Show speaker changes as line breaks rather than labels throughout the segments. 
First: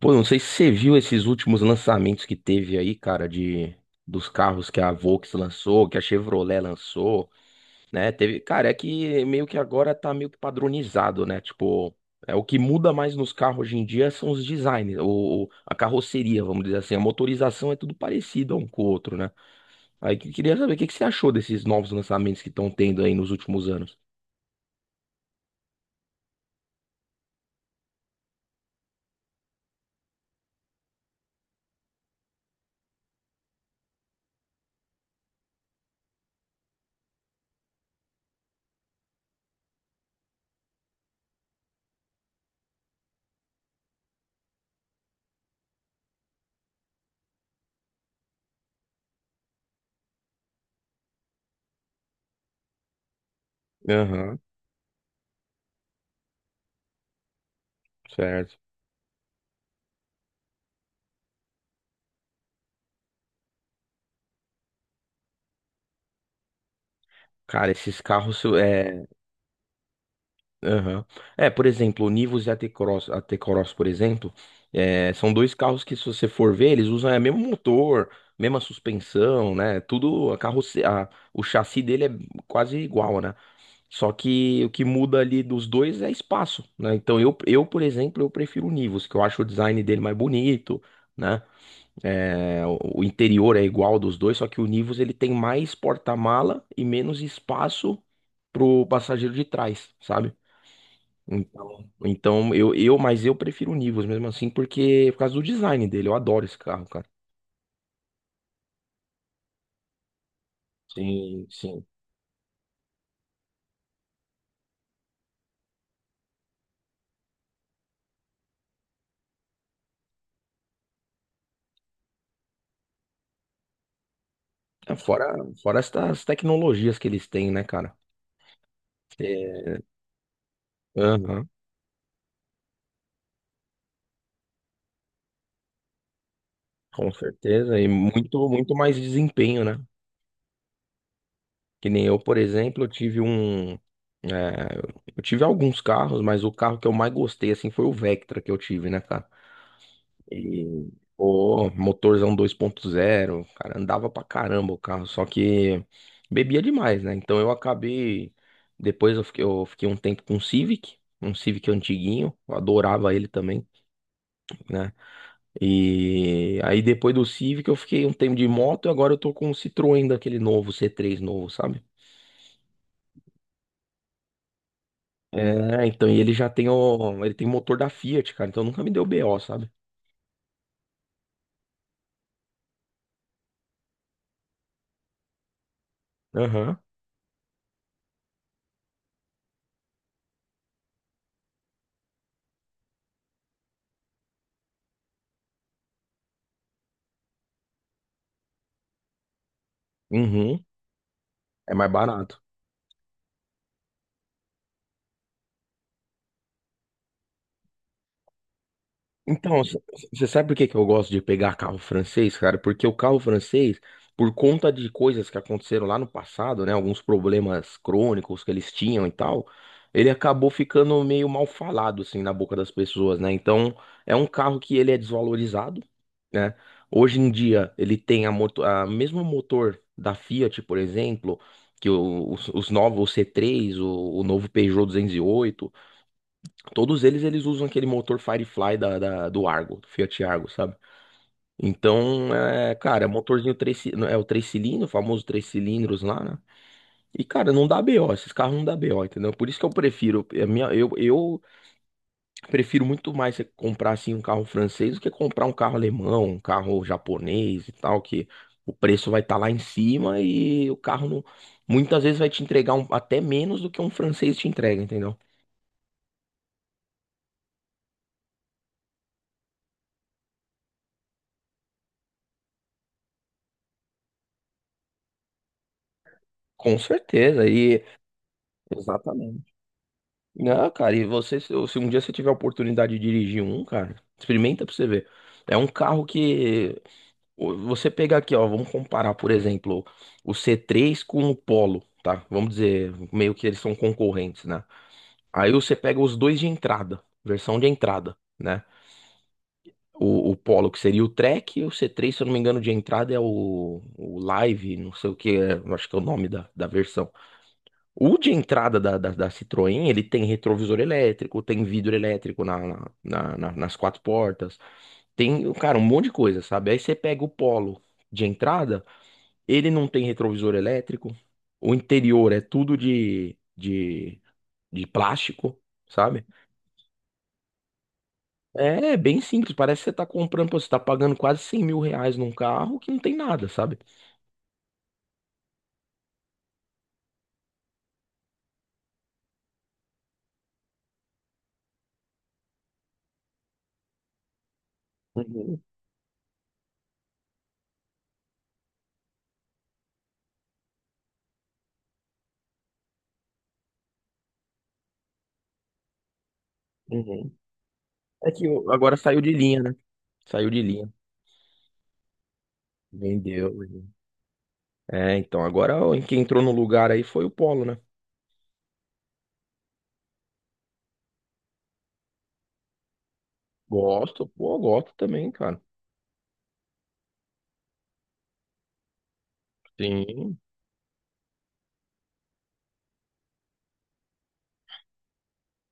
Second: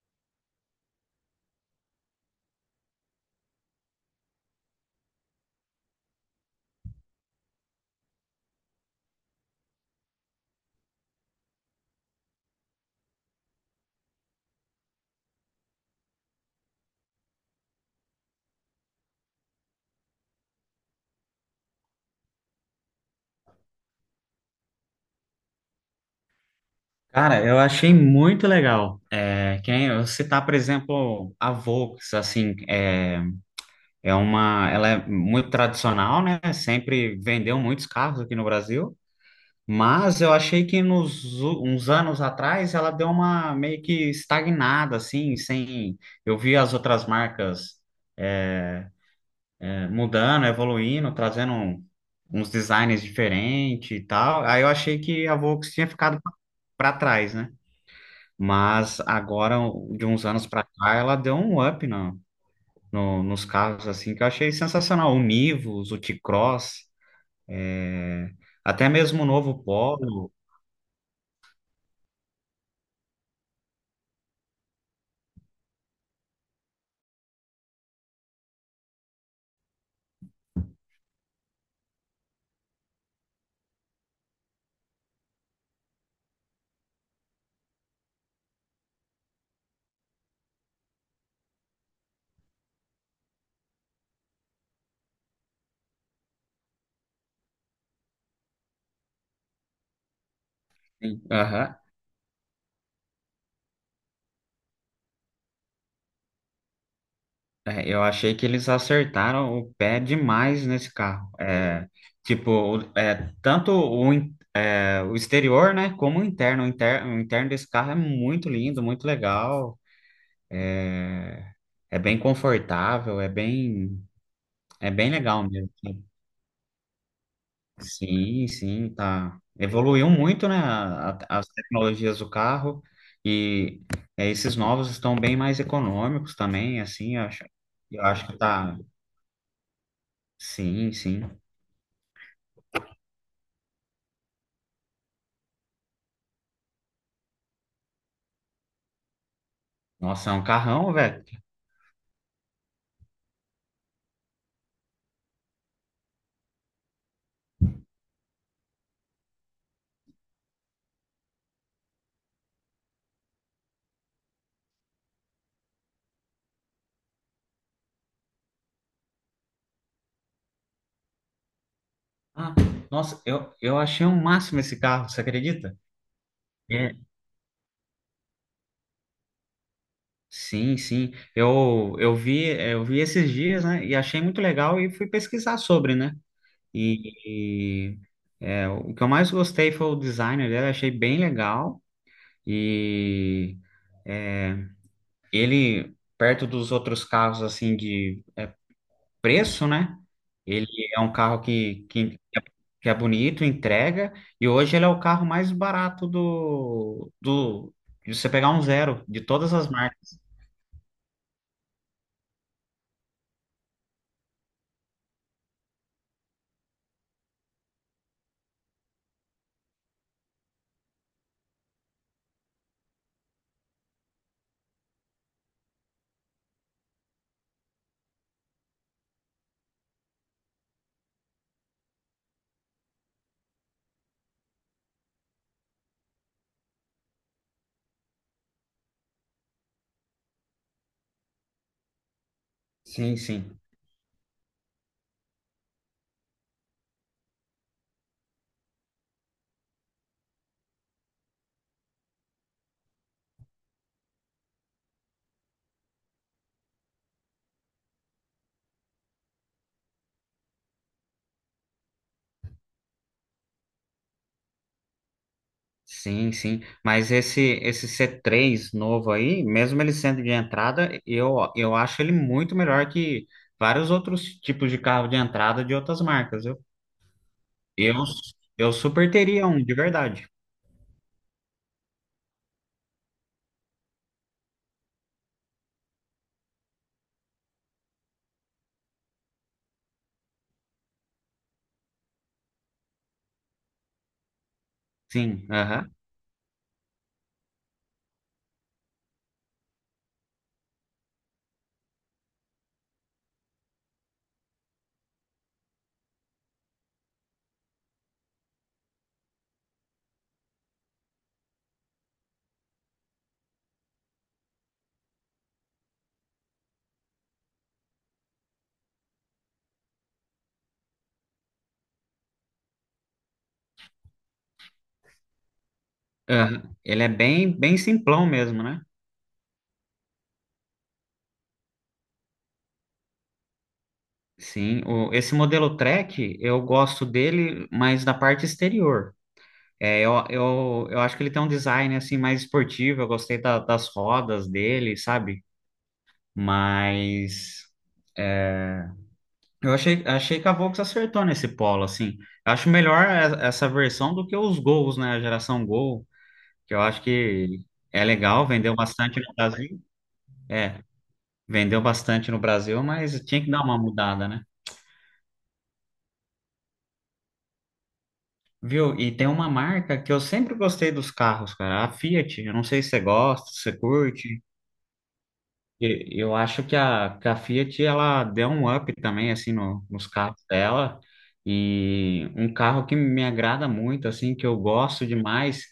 Pô, não sei se você viu esses últimos lançamentos que teve aí, cara, de dos carros que a Volks lançou, que a Chevrolet lançou, né? Teve, cara, é que meio que agora tá meio que padronizado, né? Tipo, é o que muda mais nos carros hoje em dia são os designs, ou a carroceria, vamos dizer assim, a motorização é tudo parecido um com o outro, né? Aí que eu queria saber o que que você achou desses novos lançamentos que estão tendo aí nos últimos anos.
Cara, eu achei muito legal. Quem eu citar, por exemplo, a Volks, assim, ela é muito tradicional, né? Sempre vendeu muitos carros aqui no Brasil, mas eu achei que uns anos atrás ela deu uma meio que estagnada, assim, sem. Eu vi as outras marcas é, mudando, evoluindo, uns designs diferentes e
Aham,
tal. Aí eu achei que a Volks tinha ficado para trás, né?
certo.
Mas agora, de uns anos pra cá, ela deu um up na- no, nos carros, assim, que eu achei sensacional. O Nivus, o T-Cross,
Cara, esses carros
até
é,
mesmo o novo Polo.
Aham. É, por exemplo, o Nivus e a T-Cross, por exemplo, são dois carros que, se você for ver, eles usam, mesmo motor, mesma suspensão, né? Tudo, o chassi dele é quase igual, né? Só que o que muda ali dos dois é espaço, né? Então, por exemplo, eu prefiro o Nivus, que eu acho o design dele mais bonito, né? É, o interior é igual dos dois, só que o Nivus ele tem mais porta-mala e menos espaço pro passageiro de trás, sabe?
Sim, aham.
Então, mas eu prefiro o Nivus mesmo assim, porque por causa do design dele, eu adoro esse carro, cara.
É, eu achei que eles acertaram o pé demais nesse carro.
Sim, sim.
Tipo, tanto o exterior, né, como o interno. O interno desse carro é muito lindo, muito legal. É bem confortável, é
É,
bem
Fora,
legal mesmo,
fora,
assim.
estas tecnologias que eles têm, né, cara?
Sim, sim, tá.
É,
Evoluiu muito, né, as
aham,
tecnologias do carro. E é, esses novos estão bem mais econômicos também,
com
assim,
certeza. E
eu acho que
muito, muito
tá.
mais desempenho, né?
Sim, sim.
Que nem eu, por exemplo, eu tive alguns carros, mas o carro que eu mais gostei, assim, foi o Vectra que eu tive, né, cara?
Nossa, é um
E,
carrão, velho.
pô, motorzão 2.0, cara, andava pra caramba o carro, só que bebia demais, né? Então eu acabei, depois eu fiquei um tempo com um Civic antiguinho, eu adorava ele também, né? E aí depois do Civic eu fiquei um tempo de moto e agora eu tô com um Citroën daquele novo, c três novo, sabe?
Ah, nossa, eu achei um máximo esse carro, você acredita?
Então, e
É.
ele tem motor da Fiat, cara, então nunca me deu BO, sabe?
Sim, sim. Eu vi, eu vi esses dias, né, e achei muito legal e fui pesquisar sobre, né?
Aham.
E, e, o que eu mais gostei foi o design dele, achei bem legal. E ele, perto dos outros carros, assim, de preço, né?
Uhum.
Ele é um carro
É mais barato.
que é bonito, entrega, e hoje ele é o carro mais barato de você pegar um zero, de todas
Então,
as marcas.
você sabe por que que eu gosto de pegar carro francês, cara? Porque o carro francês, por conta de coisas que aconteceram lá no passado, né? Alguns problemas crônicos que eles tinham e tal, ele acabou ficando meio mal falado, assim, na boca das pessoas, né? Então, é um carro que ele é desvalorizado, né? Hoje em dia, ele tem a mesmo motor da Fiat, por exemplo, que os novos, o C3, o novo Peugeot 208. Todos eles usam aquele motor Firefly do Argo, do Fiat Argo, sabe? Então, cara, é
Sim,
motorzinho
sim.
três, é o três cilindros, o famoso três cilindros lá, né? E, cara, não dá BO, esses carros não dá BO, entendeu? Por isso que eu prefiro, é, a minha, eu prefiro muito mais você comprar, assim, um carro francês do que comprar um carro alemão, um carro japonês e tal, que o preço vai estar lá em cima e o carro não, muitas vezes vai te entregar até menos do que um francês te entrega, entendeu?
Sim, sim. Mas esse C3 novo aí, mesmo ele sendo de entrada, eu acho ele muito melhor que vários outros tipos de carro de entrada de outras marcas, viu?
Com certeza, e...
Eu, eu super teria
Exatamente.
um, de verdade.
Não, cara, e você, se um dia você tiver a oportunidade de dirigir um, cara, experimenta pra você ver. É um carro que você pega aqui, ó, vamos comparar, por exemplo, o C3 com o Polo, tá? Vamos dizer, meio que eles são concorrentes, né?
Sim,
Aí você
aham,
pega os dois de entrada, versão de entrada, né? O Polo, que seria o Track, e o C3, se eu não me engano, de entrada é o Live, não sei o que, acho que é o nome da, da versão. O de entrada da Citroën, ele tem retrovisor elétrico, tem vidro elétrico nas quatro portas, tem, cara, um monte de coisa, sabe? Aí você pega o Polo de entrada, ele não tem retrovisor elétrico, o interior é tudo de plástico, sabe?
aham. Ele é bem simplão mesmo, né?
É bem simples, parece que você tá comprando, pô, você tá pagando quase 100 mil reais num carro que não tem nada, sabe?
Sim, o, esse modelo Track, eu gosto dele, mas da parte exterior. É, eu acho que ele tem um design assim mais esportivo, eu gostei das rodas dele, sabe?
Uhum,
Mas é, achei que a Volks acertou nesse polo, assim. Eu acho melhor essa versão do que os Gols, né? A geração Gol, que eu acho
uhum.
que é
É
legal,
que
vendeu
agora
bastante
saiu de
no
linha, né?
Brasil.
Saiu de
é
linha.
Vendeu bastante no Brasil, mas tinha
Vendeu.
que dar uma mudada, né?
Então, agora ó, quem entrou no lugar aí foi o Polo, né?
Viu? E tem uma marca que eu sempre gostei dos carros, cara, a Fiat. Eu não sei se você gosta, se você
Gosto,
curte.
pô, gosto também, cara.
Eu acho que a Fiat, ela deu um up também, assim, nos
Sim.
carros dela. E um carro que me agrada muito, assim, que eu gosto demais,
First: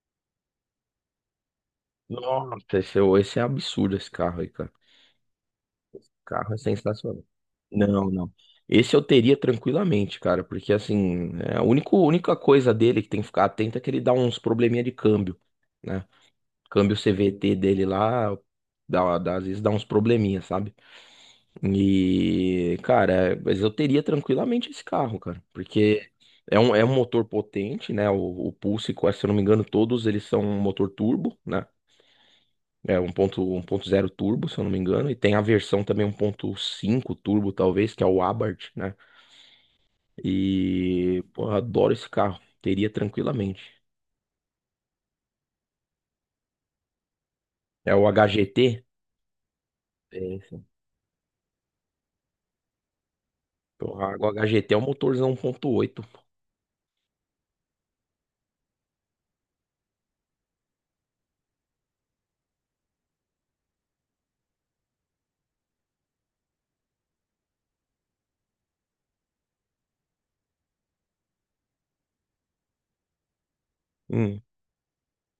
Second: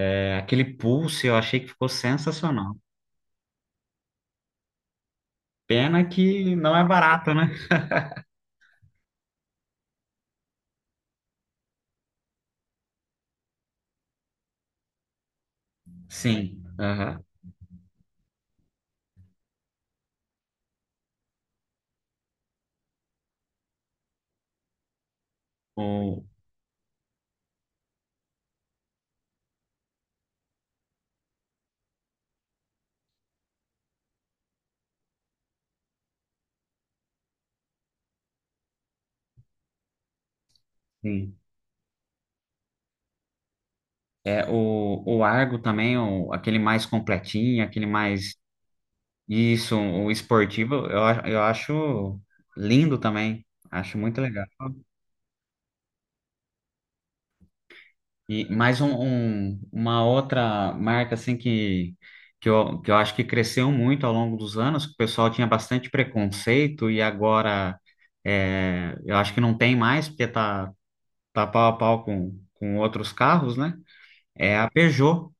é aquele Pulse, eu achei que ficou
Nossa,
sensacional.
esse é absurdo esse carro aí, cara.
Pena
O carro
que
é
não é
sensacional.
barato, né?
Não, não. Esse eu teria tranquilamente, cara, porque assim, a única, única coisa dele que tem que ficar atento é que ele dá uns probleminha de câmbio, né?
Sim,
Câmbio
aham.
CVT dele lá, às vezes dá uns probleminha, sabe? E, cara, mas eu teria tranquilamente esse carro, cara, porque
O,
é um motor potente, né? O Pulse, se eu não me engano, todos eles são um motor turbo, né? É um 1.0 turbo, se eu não me engano, e tem a versão também 1.5 turbo, talvez, que é o Abarth, né? E,
sim.
pô, eu adoro esse carro, teria tranquilamente.
É, o Argo também, o, aquele mais completinho,
É o HGT?
o
Tem, sim.
esportivo, eu acho lindo também. Acho
Porra,
muito
o
legal.
HGT é um motorzão 1.8.
E mais um, uma outra marca assim que eu acho que cresceu muito ao longo dos anos, que o pessoal tinha bastante preconceito e agora é, eu acho que não tem mais, porque tá pau a pau com outros carros, né?
Hum.
É a Peugeot.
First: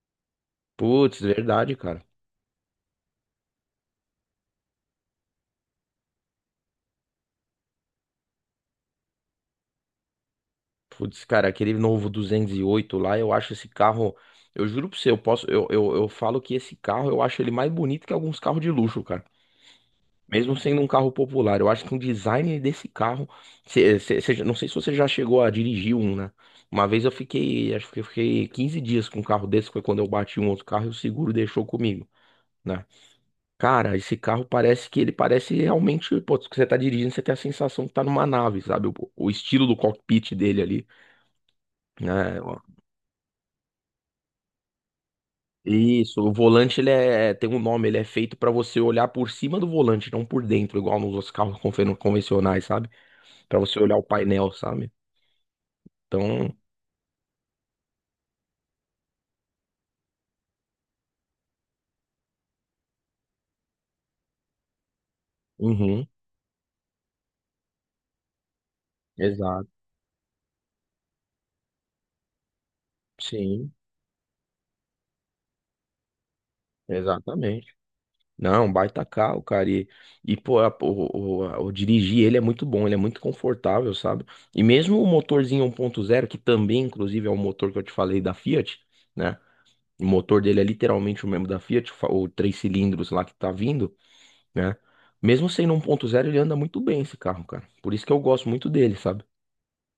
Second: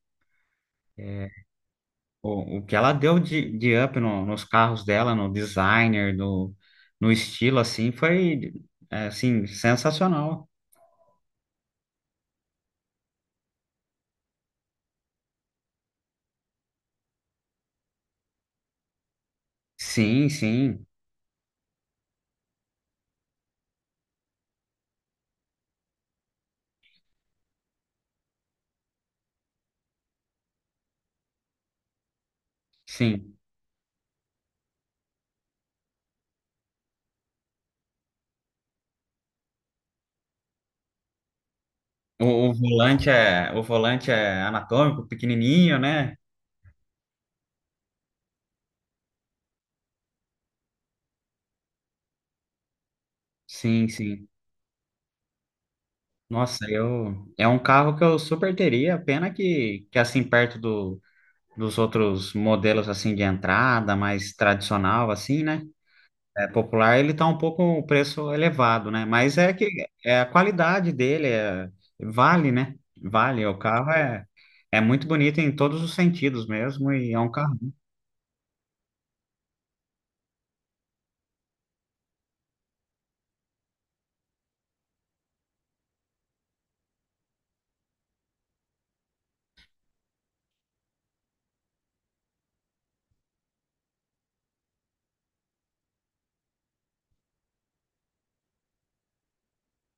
Putz, verdade, cara.
O que ela deu de up nos carros dela, no designer, no, no estilo, assim, foi, é, assim, sensacional.
Putz, cara, aquele novo 208 lá, eu acho esse carro. Eu juro pra você, eu posso. Eu falo que esse carro eu acho ele mais bonito que alguns carros de luxo, cara.
Sim,
Mesmo sendo
sim,
um carro popular, eu acho que o design desse carro. Não sei se você já chegou a dirigir um, né? Uma vez eu fiquei. Acho que eu fiquei 15 dias com um carro desse, foi quando eu bati um outro carro e o seguro deixou comigo, né?
sim.
Cara, esse carro parece que ele parece realmente. Pô, que você tá dirigindo, você tem a sensação que tá numa nave, sabe? O estilo do cockpit dele ali, né?
O volante é anatômico, pequenininho, né?
Isso, o volante ele tem um nome, ele é feito pra você olhar por cima do volante, não por dentro, igual nos outros carros convencionais, sabe? Pra você
Sim,
olhar o
sim.
painel, sabe? Então,
Nossa, eu, é um carro que eu super teria, pena que assim, perto dos outros modelos, assim, de entrada, mais tradicional, assim, né?
uhum,
É, popular, ele tá um pouco o preço elevado, né? Mas é
exato,
que é a qualidade dele vale, né? Vale. O
sim,
carro é, é muito bonito em todos os sentidos mesmo, e é um carro.
exatamente. Não, baita carro, cara. E pô, o dirigir ele é muito bom, ele é muito confortável, sabe? E mesmo o motorzinho 1.0, que também, inclusive, é o motor que eu te falei da Fiat, né? O motor dele é literalmente o mesmo da Fiat, o três cilindros lá que tá vindo, né? Mesmo sendo 1.0, ele anda muito bem esse carro, cara. Por isso que eu gosto muito dele, sabe?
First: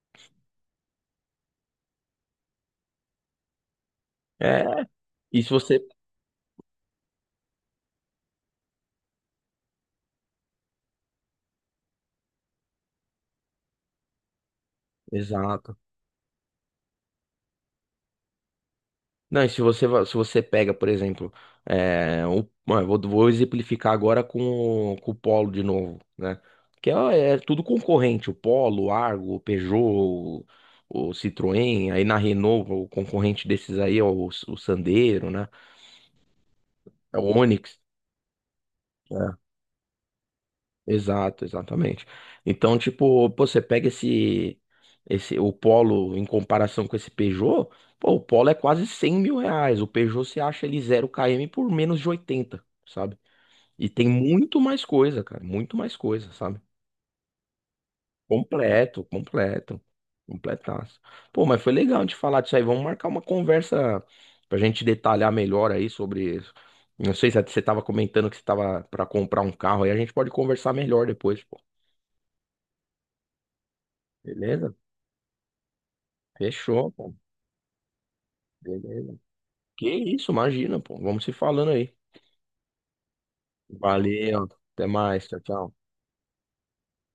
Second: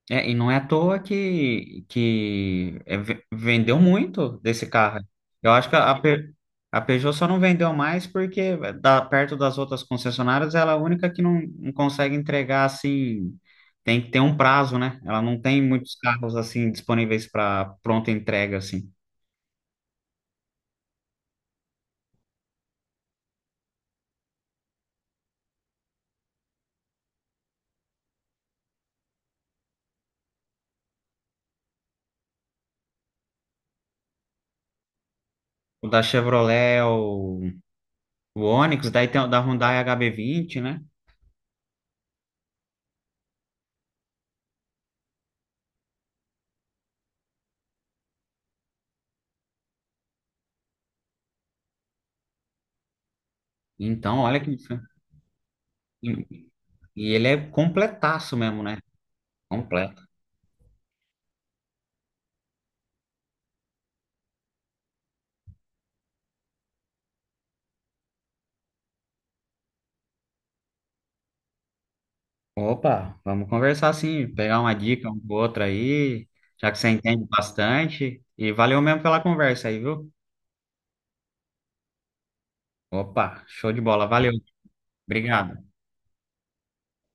É, e não é à toa que vendeu muito
É,
desse carro.
e se
Eu acho que
você.
a Peugeot só não vendeu mais porque da, perto das outras concessionárias, ela é a única que não consegue entregar assim. Tem que ter um prazo, né? Ela não tem
Exato.
muitos carros assim disponíveis para pronta entrega assim.
Não, e se você, se você pega, por exemplo, bom, eu vou exemplificar agora com o Polo de novo, né? Que é tudo concorrente, o Polo, o Argo, o Peugeot, o, Citroën, aí na Renault, o concorrente desses aí é o Sandero, né?
O da Chevrolet,
É o Onix,
o Onix, daí tem o
né?
da Hyundai HB20, né?
Exato, exatamente. Então, tipo, pô, você pega o Polo em comparação com esse Peugeot, pô, o Polo é quase 100 mil reais. O Peugeot você acha ele 0 km por menos de 80, sabe? E tem
Então, olha que
muito mais coisa, cara, muito mais
e,
coisa, sabe?
ele é completaço mesmo, né?
Completo, completo,
Completo.
completaço. Pô, mas foi legal de falar disso aí. Vamos marcar uma conversa pra gente detalhar melhor aí sobre isso. Não sei se você tava comentando que você tava pra comprar um carro aí, a gente pode conversar melhor depois, pô.
Opa, vamos conversar sim, pegar uma
Beleza?
dica um com o aí, já que você
Fechou, pô.
entende bastante. E valeu mesmo
Beleza.
pela conversa aí,
Que
viu?
isso, imagina, pô. Vamos se falando aí.
Opa, show de bola, valeu.
Valeu. Até mais. Tchau,
Obrigado.
tchau.